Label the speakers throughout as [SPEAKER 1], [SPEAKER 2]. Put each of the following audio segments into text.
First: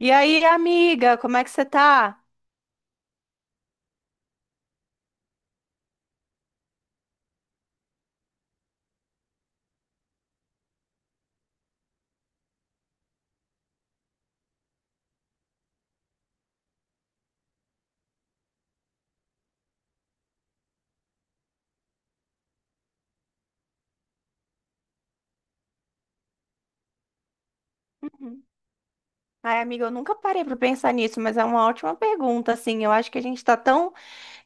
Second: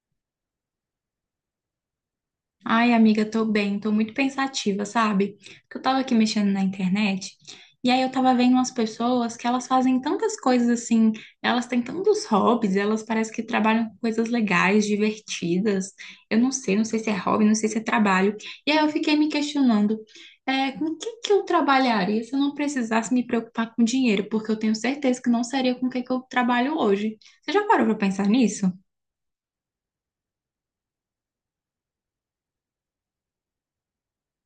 [SPEAKER 1] E aí, amiga, como é que você tá?
[SPEAKER 2] Ai, amiga, tô bem, tô muito pensativa, sabe? Porque eu tava aqui mexendo na internet e aí eu tava vendo umas pessoas que elas fazem tantas coisas assim, elas têm tantos hobbies, elas parecem que trabalham com coisas legais, divertidas. Eu não sei, não sei se é hobby, não sei se é trabalho. E aí eu fiquei me questionando, com o que que eu trabalharia se eu não precisasse me preocupar com dinheiro? Porque eu tenho certeza que não seria com o que que eu trabalho hoje. Você já parou pra pensar
[SPEAKER 1] Uhum.
[SPEAKER 2] nisso?
[SPEAKER 1] Ai, amiga, eu nunca parei pra pensar nisso, mas é uma ótima pergunta, assim. Eu acho que a gente tá tão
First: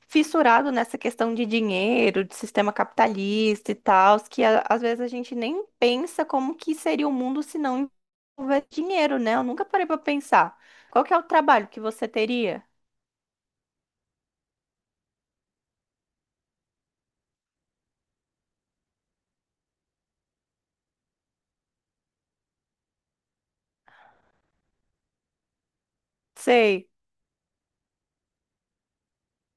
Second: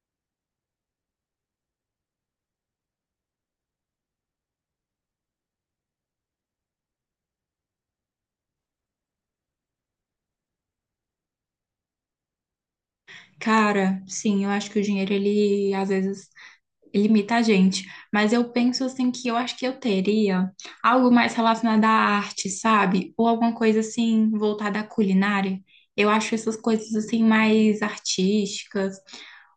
[SPEAKER 1] fissurado nessa questão de dinheiro, de sistema capitalista e tal, que às vezes a gente nem pensa como que seria o mundo se não houvesse dinheiro, né? Eu nunca parei pra pensar. Qual que é o trabalho que você teria?
[SPEAKER 2] Cara, sim, eu acho que o dinheiro, ele às vezes limita a gente. Mas eu penso assim que eu acho que eu teria algo mais relacionado à arte, sabe? Ou alguma coisa assim voltada à culinária. Eu acho essas
[SPEAKER 1] Sei.
[SPEAKER 2] coisas assim mais artísticas.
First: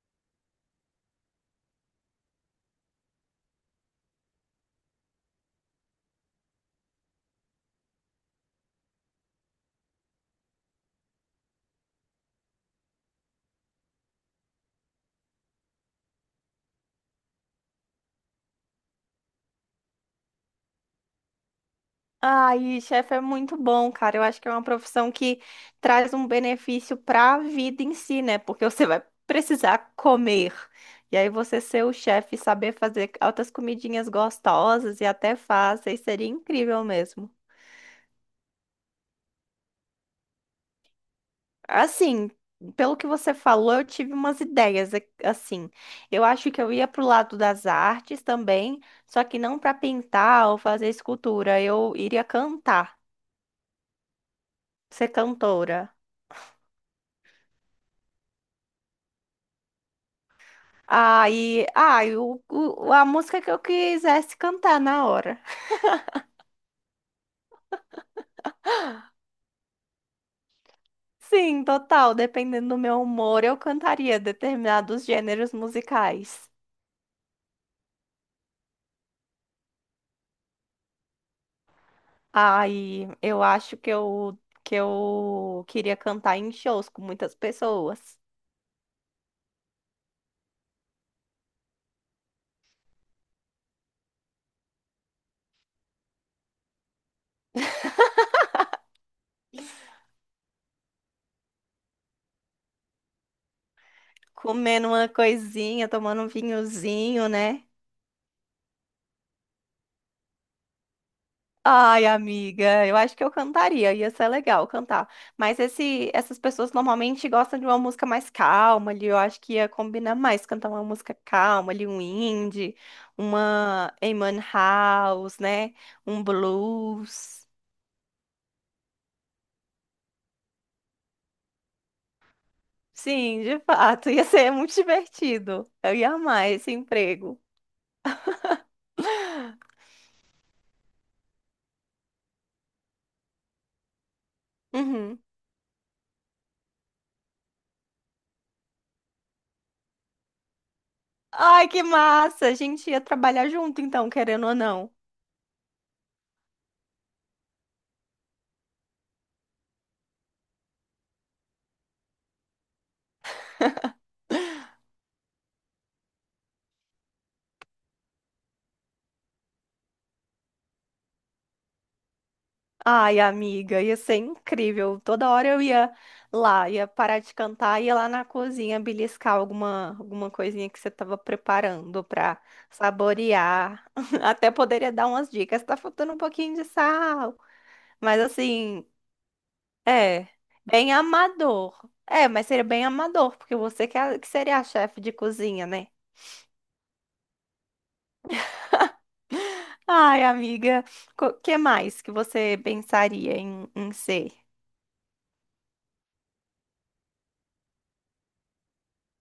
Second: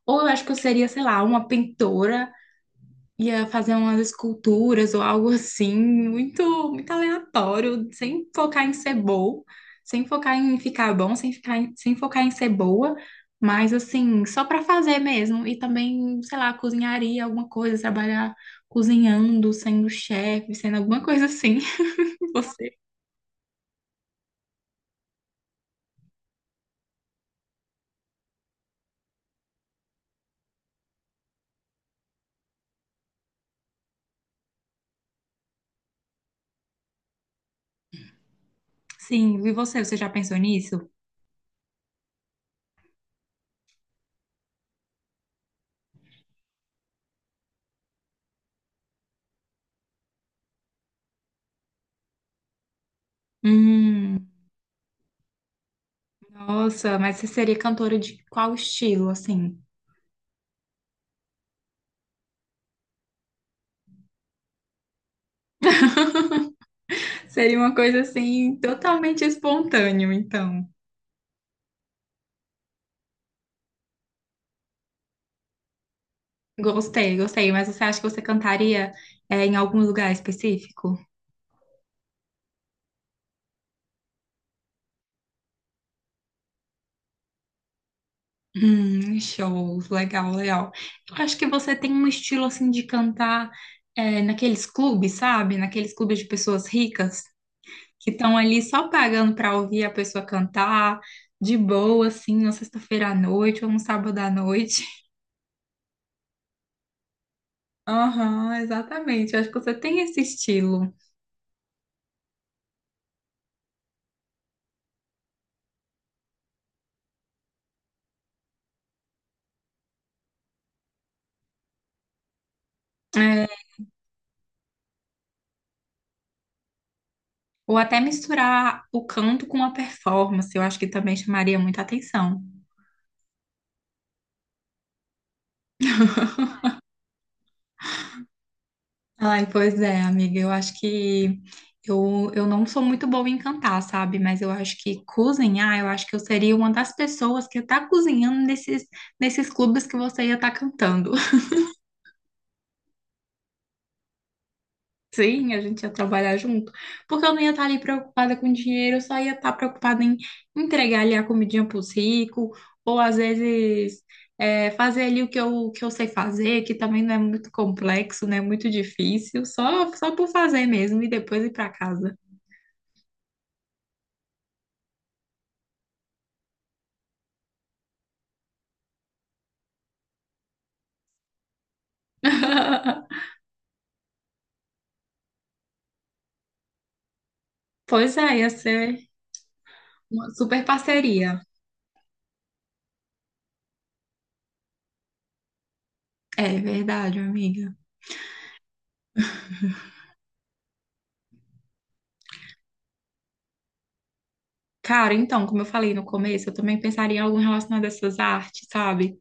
[SPEAKER 2] Ou eu acho que eu seria, sei lá, uma pintora ia fazer umas esculturas ou algo assim, muito, muito aleatório, sem focar em ser bom, sem focar em ficar bom, sem focar em ser boa, mas assim, só para fazer mesmo. E também, sei lá, cozinharia alguma coisa, trabalhar cozinhando, sendo chefe, sendo alguma coisa assim. E você?
[SPEAKER 1] Ai, chefe é muito bom, cara. Eu acho que é uma profissão que traz um benefício para a vida em si, né? Porque você vai precisar comer. E aí você ser o chefe e saber fazer altas comidinhas gostosas e até fáceis seria incrível mesmo.
[SPEAKER 2] Sim, e você? Você já pensou nisso?
[SPEAKER 1] Assim, pelo que você falou, eu tive umas assim. Eu acho que eu ia pro lado das artes também, só que não para pintar ou fazer escultura. Eu iria cantar,
[SPEAKER 2] Hum,
[SPEAKER 1] ser cantora.
[SPEAKER 2] nossa, mas você seria cantora de qual estilo, assim?
[SPEAKER 1] Aí, ai, a música que eu quisesse cantar na hora.
[SPEAKER 2] Seria uma coisa assim, totalmente espontâneo, então.
[SPEAKER 1] Sim, total, dependendo do meu humor, eu cantaria determinados gêneros musicais.
[SPEAKER 2] Gostei, gostei. Mas você acha que você cantaria, em algum lugar específico?
[SPEAKER 1] Aí, eu acho que eu queria cantar em shows com muitas pessoas,
[SPEAKER 2] Show, legal, legal. Eu acho que você tem um estilo assim de cantar, naqueles clubes, sabe? Naqueles clubes de pessoas ricas que estão ali só pagando para ouvir a pessoa cantar de boa, assim, na sexta-feira à noite ou no sábado à noite.
[SPEAKER 1] comendo uma coisinha, tomando um vinhozinho, né?
[SPEAKER 2] Aham, exatamente. Eu acho que você tem esse estilo.
[SPEAKER 1] Ai, amiga, eu acho que eu cantaria, ia ser legal cantar. Mas essas pessoas normalmente gostam de uma música mais calma ali, eu acho que ia combinar mais cantar uma música calma ali, um indie,
[SPEAKER 2] É,
[SPEAKER 1] uma Eamon House, né? Um blues.
[SPEAKER 2] ou até misturar o canto com a performance, eu acho que também chamaria muita atenção.
[SPEAKER 1] Sim, de fato, ia ser muito divertido. Eu ia amar esse emprego.
[SPEAKER 2] Ai, pois é, amiga. Eu acho que eu não sou muito boa em cantar, sabe? Mas eu acho que
[SPEAKER 1] Uhum.
[SPEAKER 2] cozinhar, eu acho que eu seria uma das pessoas que tá cozinhando nesses, nesses clubes que você ia estar cantando.
[SPEAKER 1] Ai, que massa! A gente ia trabalhar junto então, querendo ou não.
[SPEAKER 2] Sim, a gente ia trabalhar junto. Porque eu não ia estar ali preocupada com dinheiro, eu só ia estar preocupada em entregar ali a comidinha pros ricos, ou às vezes. Fazer ali o que eu sei fazer, que também não é muito complexo, não é muito difícil, só por fazer mesmo e depois ir para casa.
[SPEAKER 1] Ai, amiga, ia ser incrível. Toda hora eu ia lá, ia parar de cantar, ia lá na cozinha beliscar alguma coisinha que você estava preparando para saborear. Até poderia dar umas dicas. Tá faltando um pouquinho de sal.
[SPEAKER 2] Pois
[SPEAKER 1] Mas
[SPEAKER 2] é, ia
[SPEAKER 1] assim,
[SPEAKER 2] ser
[SPEAKER 1] é,
[SPEAKER 2] uma super
[SPEAKER 1] bem
[SPEAKER 2] parceria.
[SPEAKER 1] amador. É, mas seria bem amador, porque você que seria a chefe de cozinha, né?
[SPEAKER 2] É verdade, amiga.
[SPEAKER 1] Ai, amiga, o que mais que você pensaria em ser?
[SPEAKER 2] Cara, então, como eu falei no começo, eu também pensaria em algo relacionado a essas artes, sabe?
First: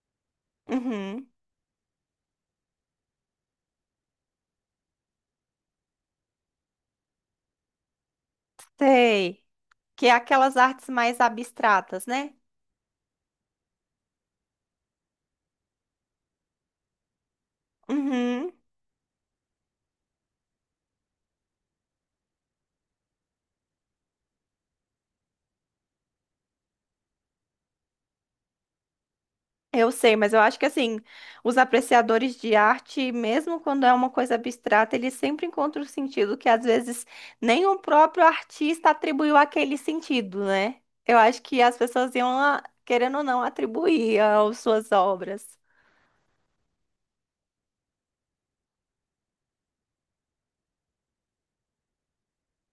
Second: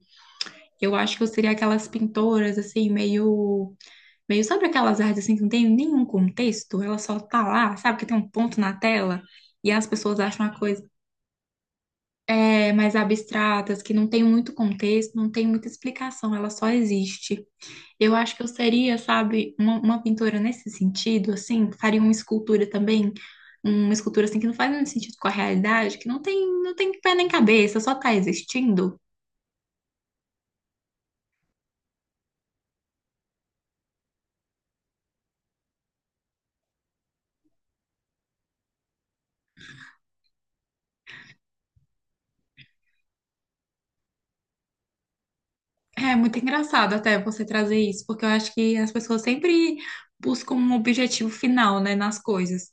[SPEAKER 2] Eu acho que eu
[SPEAKER 1] Uhum,
[SPEAKER 2] seria aquelas pintoras, assim, meio. Meio, sabe aquelas artes, assim, que não tem nenhum contexto? Ela só tá lá, sabe? Que tem um ponto na tela
[SPEAKER 1] sei.
[SPEAKER 2] e as
[SPEAKER 1] Que é
[SPEAKER 2] pessoas acham
[SPEAKER 1] aquelas
[SPEAKER 2] uma coisa
[SPEAKER 1] artes mais abstratas, né?
[SPEAKER 2] mais abstratas, que não tem muito contexto, não tem muita explicação, ela só existe. Eu acho que eu
[SPEAKER 1] Uhum,
[SPEAKER 2] seria, sabe, uma pintora nesse sentido, assim, faria uma escultura também, uma escultura assim que não faz muito sentido com a realidade, que não tem, não tem pé nem cabeça, só tá existindo.
[SPEAKER 1] eu sei, mas eu acho que assim, os apreciadores de arte, mesmo quando é uma coisa abstrata, eles sempre encontram o sentido que às vezes nem o próprio artista atribuiu aquele sentido, né? Eu acho que as pessoas iam, ah, querendo ou não, atribuir às suas obras.
[SPEAKER 2] É muito engraçado até você trazer isso, porque eu acho que as pessoas sempre buscam um objetivo final, né, nas coisas.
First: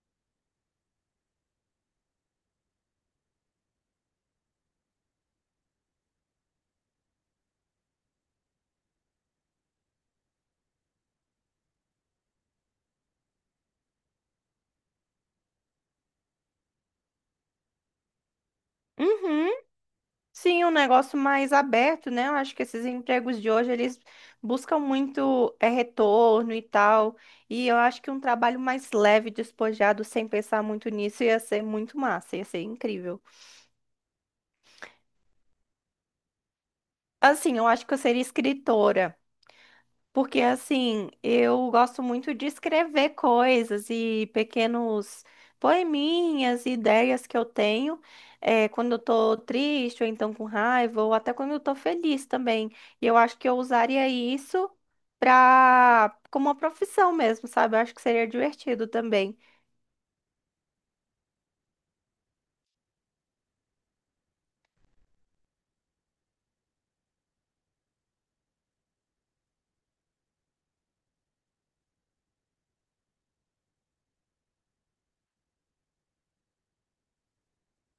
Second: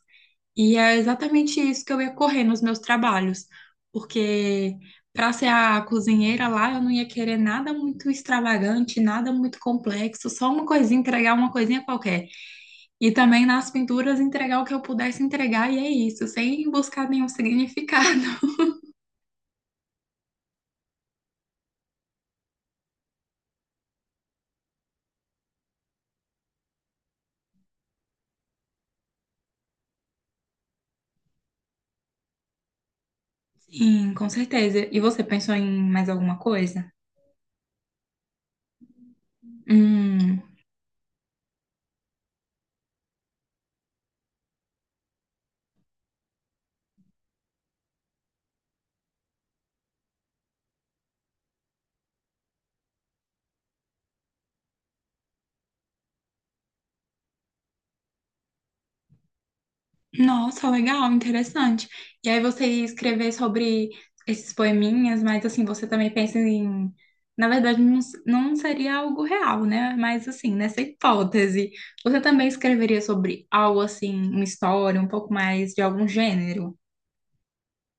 [SPEAKER 2] E é exatamente isso que eu ia correr nos meus trabalhos, porque para ser a cozinheira lá, eu não ia querer nada muito extravagante, nada muito complexo, só uma coisinha, entregar uma coisinha qualquer. E também nas pinturas entregar o que eu pudesse entregar, e é isso, sem buscar nenhum significado.
[SPEAKER 1] Uhum. Sim, um negócio mais aberto, né? Eu acho que esses empregos de hoje, eles buscam muito retorno e tal. E eu acho que um trabalho mais leve, despojado, sem pensar muito nisso, ia ser muito massa, ia ser incrível.
[SPEAKER 2] Sim, com certeza. E você pensou em mais alguma coisa?
[SPEAKER 1] Assim, eu acho que eu seria escritora.
[SPEAKER 2] Hum,
[SPEAKER 1] Porque assim, eu gosto muito de escrever coisas e pequenos poeminhas e ideias que eu tenho quando eu tô triste, ou então com raiva, ou até quando eu tô feliz também. E eu acho que eu usaria isso pra... como uma profissão mesmo, sabe? Eu acho que seria divertido também.
[SPEAKER 2] nossa, legal, interessante. E aí você ia escrever sobre esses poeminhas, mas assim, você também pensa em. Na verdade, não, não seria algo real, né? Mas assim, nessa hipótese, você também escreveria sobre algo assim, uma história, um pouco mais de algum gênero?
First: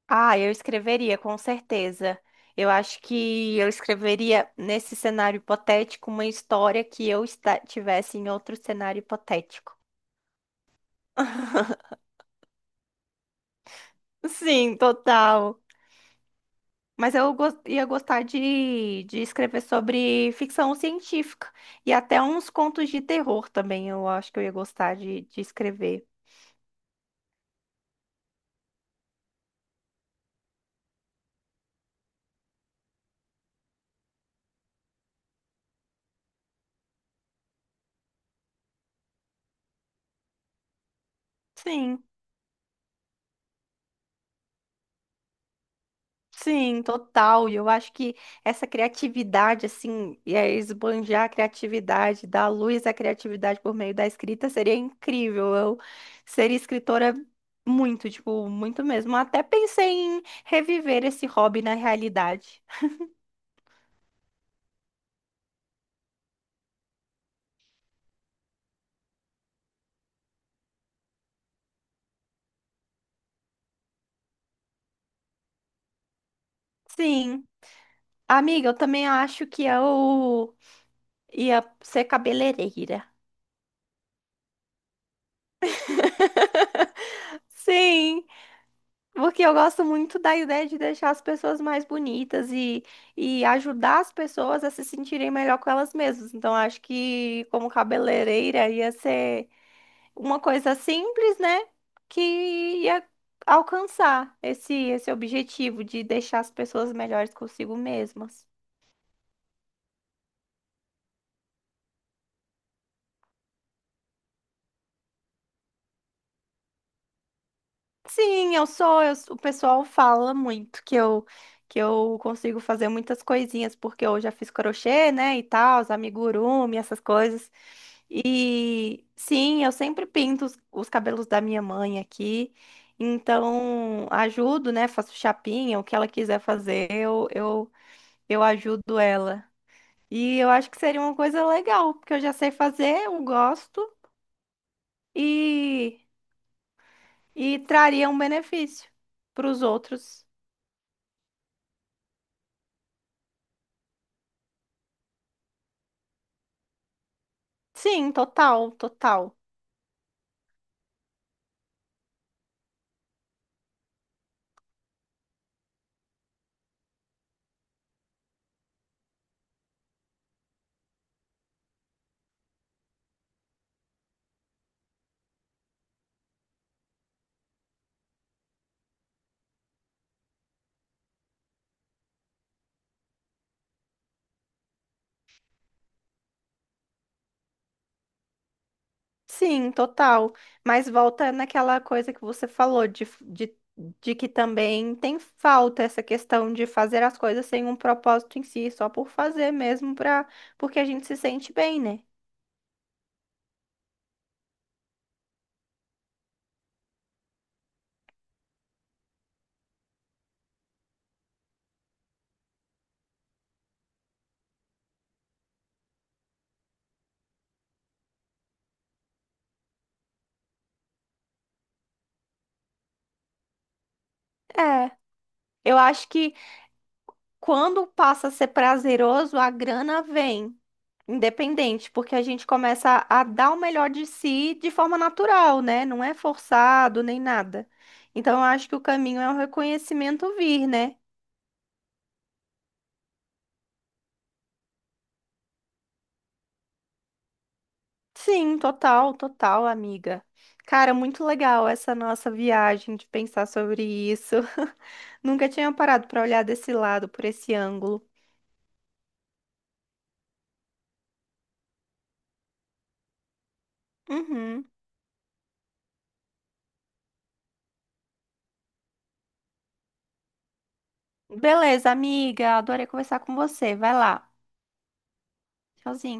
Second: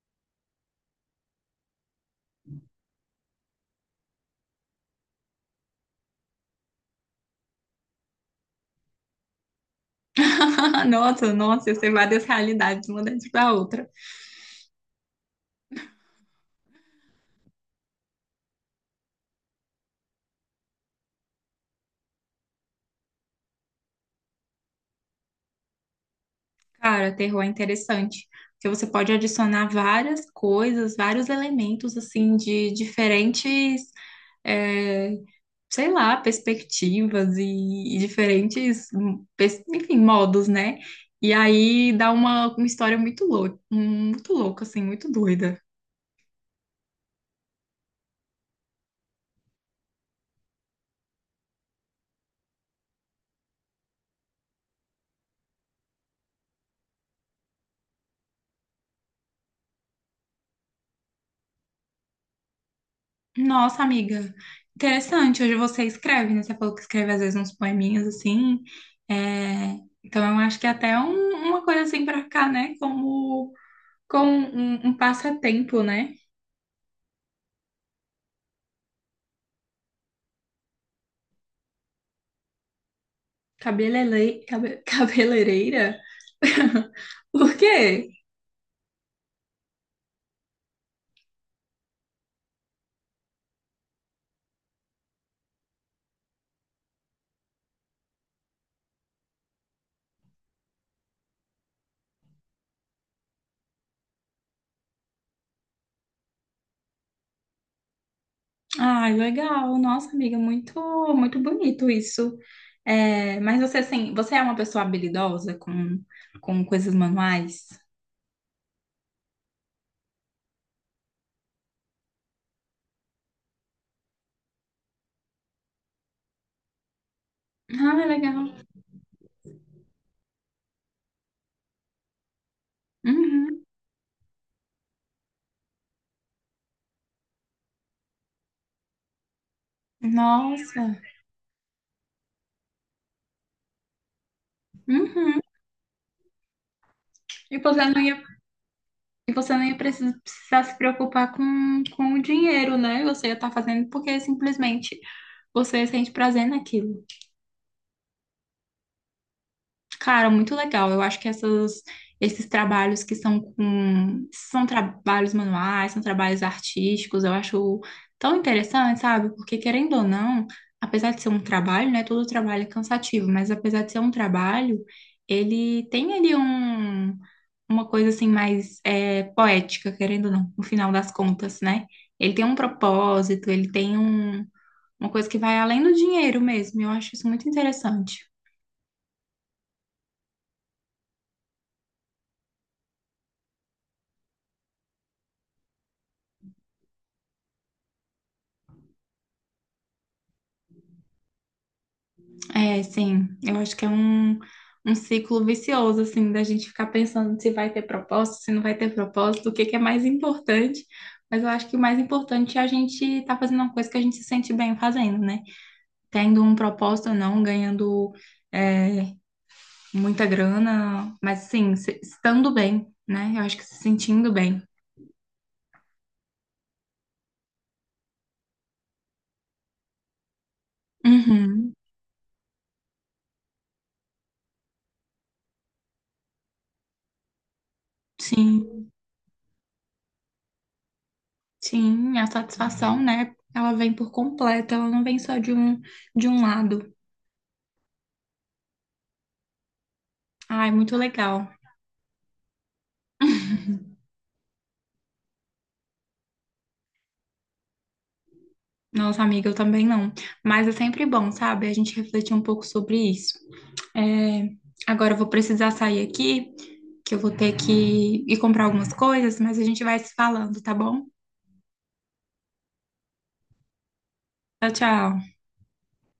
[SPEAKER 1] Ah, eu escreveria, com certeza. Eu acho que eu escreveria nesse cenário hipotético uma história que tivesse em outro cenário hipotético.
[SPEAKER 2] Nossa, nossa, ia ser várias realidades, uma dentro da outra.
[SPEAKER 1] Sim, total. Mas ia gostar de escrever sobre ficção científica e até uns contos de terror também. Eu acho que eu ia gostar de escrever.
[SPEAKER 2] Cara, terror é interessante, porque você pode adicionar várias coisas, vários elementos, assim, de diferentes, é, sei lá, perspectivas e diferentes, enfim, modos, né? E aí
[SPEAKER 1] Sim,
[SPEAKER 2] dá uma história muito louca, assim, muito doida.
[SPEAKER 1] sim, total. E eu acho que essa criatividade, assim, e aí esbanjar a criatividade, dar luz à criatividade por meio da escrita seria incrível. Eu seria escritora muito, tipo, muito mesmo. Até pensei em reviver esse hobby na realidade.
[SPEAKER 2] Nossa, amiga, interessante. Hoje você escreve, né? Você falou que escreve às vezes uns poeminhas assim. É, então eu acho que é até uma coisa assim pra cá, né? Como, como um passatempo, né?
[SPEAKER 1] Sim. Amiga, eu também acho que eu ia ser cabeleireira.
[SPEAKER 2] Cabelele... Cabeleireira? Por quê?
[SPEAKER 1] Sim, porque eu gosto muito da ideia de deixar as pessoas mais bonitas e ajudar as pessoas a se sentirem melhor com elas mesmas. Então, acho que como cabeleireira ia ser uma coisa simples, né? Que ia alcançar esse objetivo de deixar as pessoas melhores consigo mesmas.
[SPEAKER 2] Ai, legal. Nossa, amiga, muito, muito bonito isso. É, mas você, assim, você é uma pessoa habilidosa com coisas manuais?
[SPEAKER 1] Sim, o pessoal fala muito que eu consigo fazer muitas coisinhas porque eu já fiz crochê, né, e tal, os amigurumi, essas coisas.
[SPEAKER 2] Ah, legal.
[SPEAKER 1] E sim, eu sempre pinto os cabelos da minha mãe aqui.
[SPEAKER 2] Uhum.
[SPEAKER 1] Então, ajudo, né, faço chapinha, o que ela quiser fazer, eu ajudo ela. E eu acho que seria
[SPEAKER 2] Nossa.
[SPEAKER 1] uma coisa legal, porque eu já sei fazer, eu gosto
[SPEAKER 2] Uhum.
[SPEAKER 1] e
[SPEAKER 2] E
[SPEAKER 1] e
[SPEAKER 2] você não
[SPEAKER 1] traria
[SPEAKER 2] ia,
[SPEAKER 1] um benefício
[SPEAKER 2] e
[SPEAKER 1] para
[SPEAKER 2] você
[SPEAKER 1] os
[SPEAKER 2] não ia
[SPEAKER 1] outros.
[SPEAKER 2] precisar se preocupar com o dinheiro, né? Você ia estar fazendo porque simplesmente você sente prazer naquilo.
[SPEAKER 1] Sim, total, total.
[SPEAKER 2] Cara, muito legal. Eu acho que essas, esses trabalhos que são com, são trabalhos manuais, são trabalhos artísticos, eu acho tão interessante, sabe? Porque querendo ou não, apesar de ser um trabalho, né? Todo trabalho é cansativo, mas apesar de ser um trabalho, ele tem ali um, uma coisa assim mais poética, querendo ou não, no final das contas, né? Ele tem um propósito, ele tem um, uma coisa que vai além do dinheiro mesmo. Eu acho isso muito interessante.
[SPEAKER 1] Sim, total. Mas volta naquela coisa que você falou de que também tem falta essa questão de fazer as coisas sem um propósito em si, só por fazer mesmo, pra, porque a gente se sente bem, né?
[SPEAKER 2] É, sim. Eu acho que é um, um ciclo vicioso, assim, da gente ficar pensando se vai ter propósito, se não vai ter propósito, o que que é mais importante. Mas eu acho que o mais importante é a gente estar fazendo uma coisa que a gente se sente bem fazendo, né? Tendo um propósito ou não, ganhando é, muita grana, mas sim, estando bem, né? Eu acho que se sentindo bem.
[SPEAKER 1] É. Eu acho que quando passa a ser prazeroso, a grana vem,
[SPEAKER 2] Uhum.
[SPEAKER 1] independente, porque a gente começa a dar o melhor de si de forma natural, né? Não é forçado nem nada. Então, eu acho que o
[SPEAKER 2] Sim,
[SPEAKER 1] caminho é o reconhecimento vir, né?
[SPEAKER 2] sim, a satisfação, né? Ela vem por completo, ela não vem só de um lado.
[SPEAKER 1] Sim, total, total, amiga.
[SPEAKER 2] Ai,
[SPEAKER 1] Cara,
[SPEAKER 2] muito
[SPEAKER 1] muito
[SPEAKER 2] legal.
[SPEAKER 1] legal essa nossa viagem de pensar sobre isso. Nunca tinha parado para olhar desse lado, por esse ângulo.
[SPEAKER 2] Nossa, amiga, eu também não. Mas é sempre bom, sabe? A gente refletir um pouco sobre isso. É,
[SPEAKER 1] Uhum.
[SPEAKER 2] agora eu vou precisar sair aqui, que eu vou ter que ir comprar algumas coisas, mas a gente vai se falando, tá bom?
[SPEAKER 1] Beleza, amiga. Adorei conversar com você. Vai lá.
[SPEAKER 2] Tchau, tchau.
[SPEAKER 1] Tchauzinho.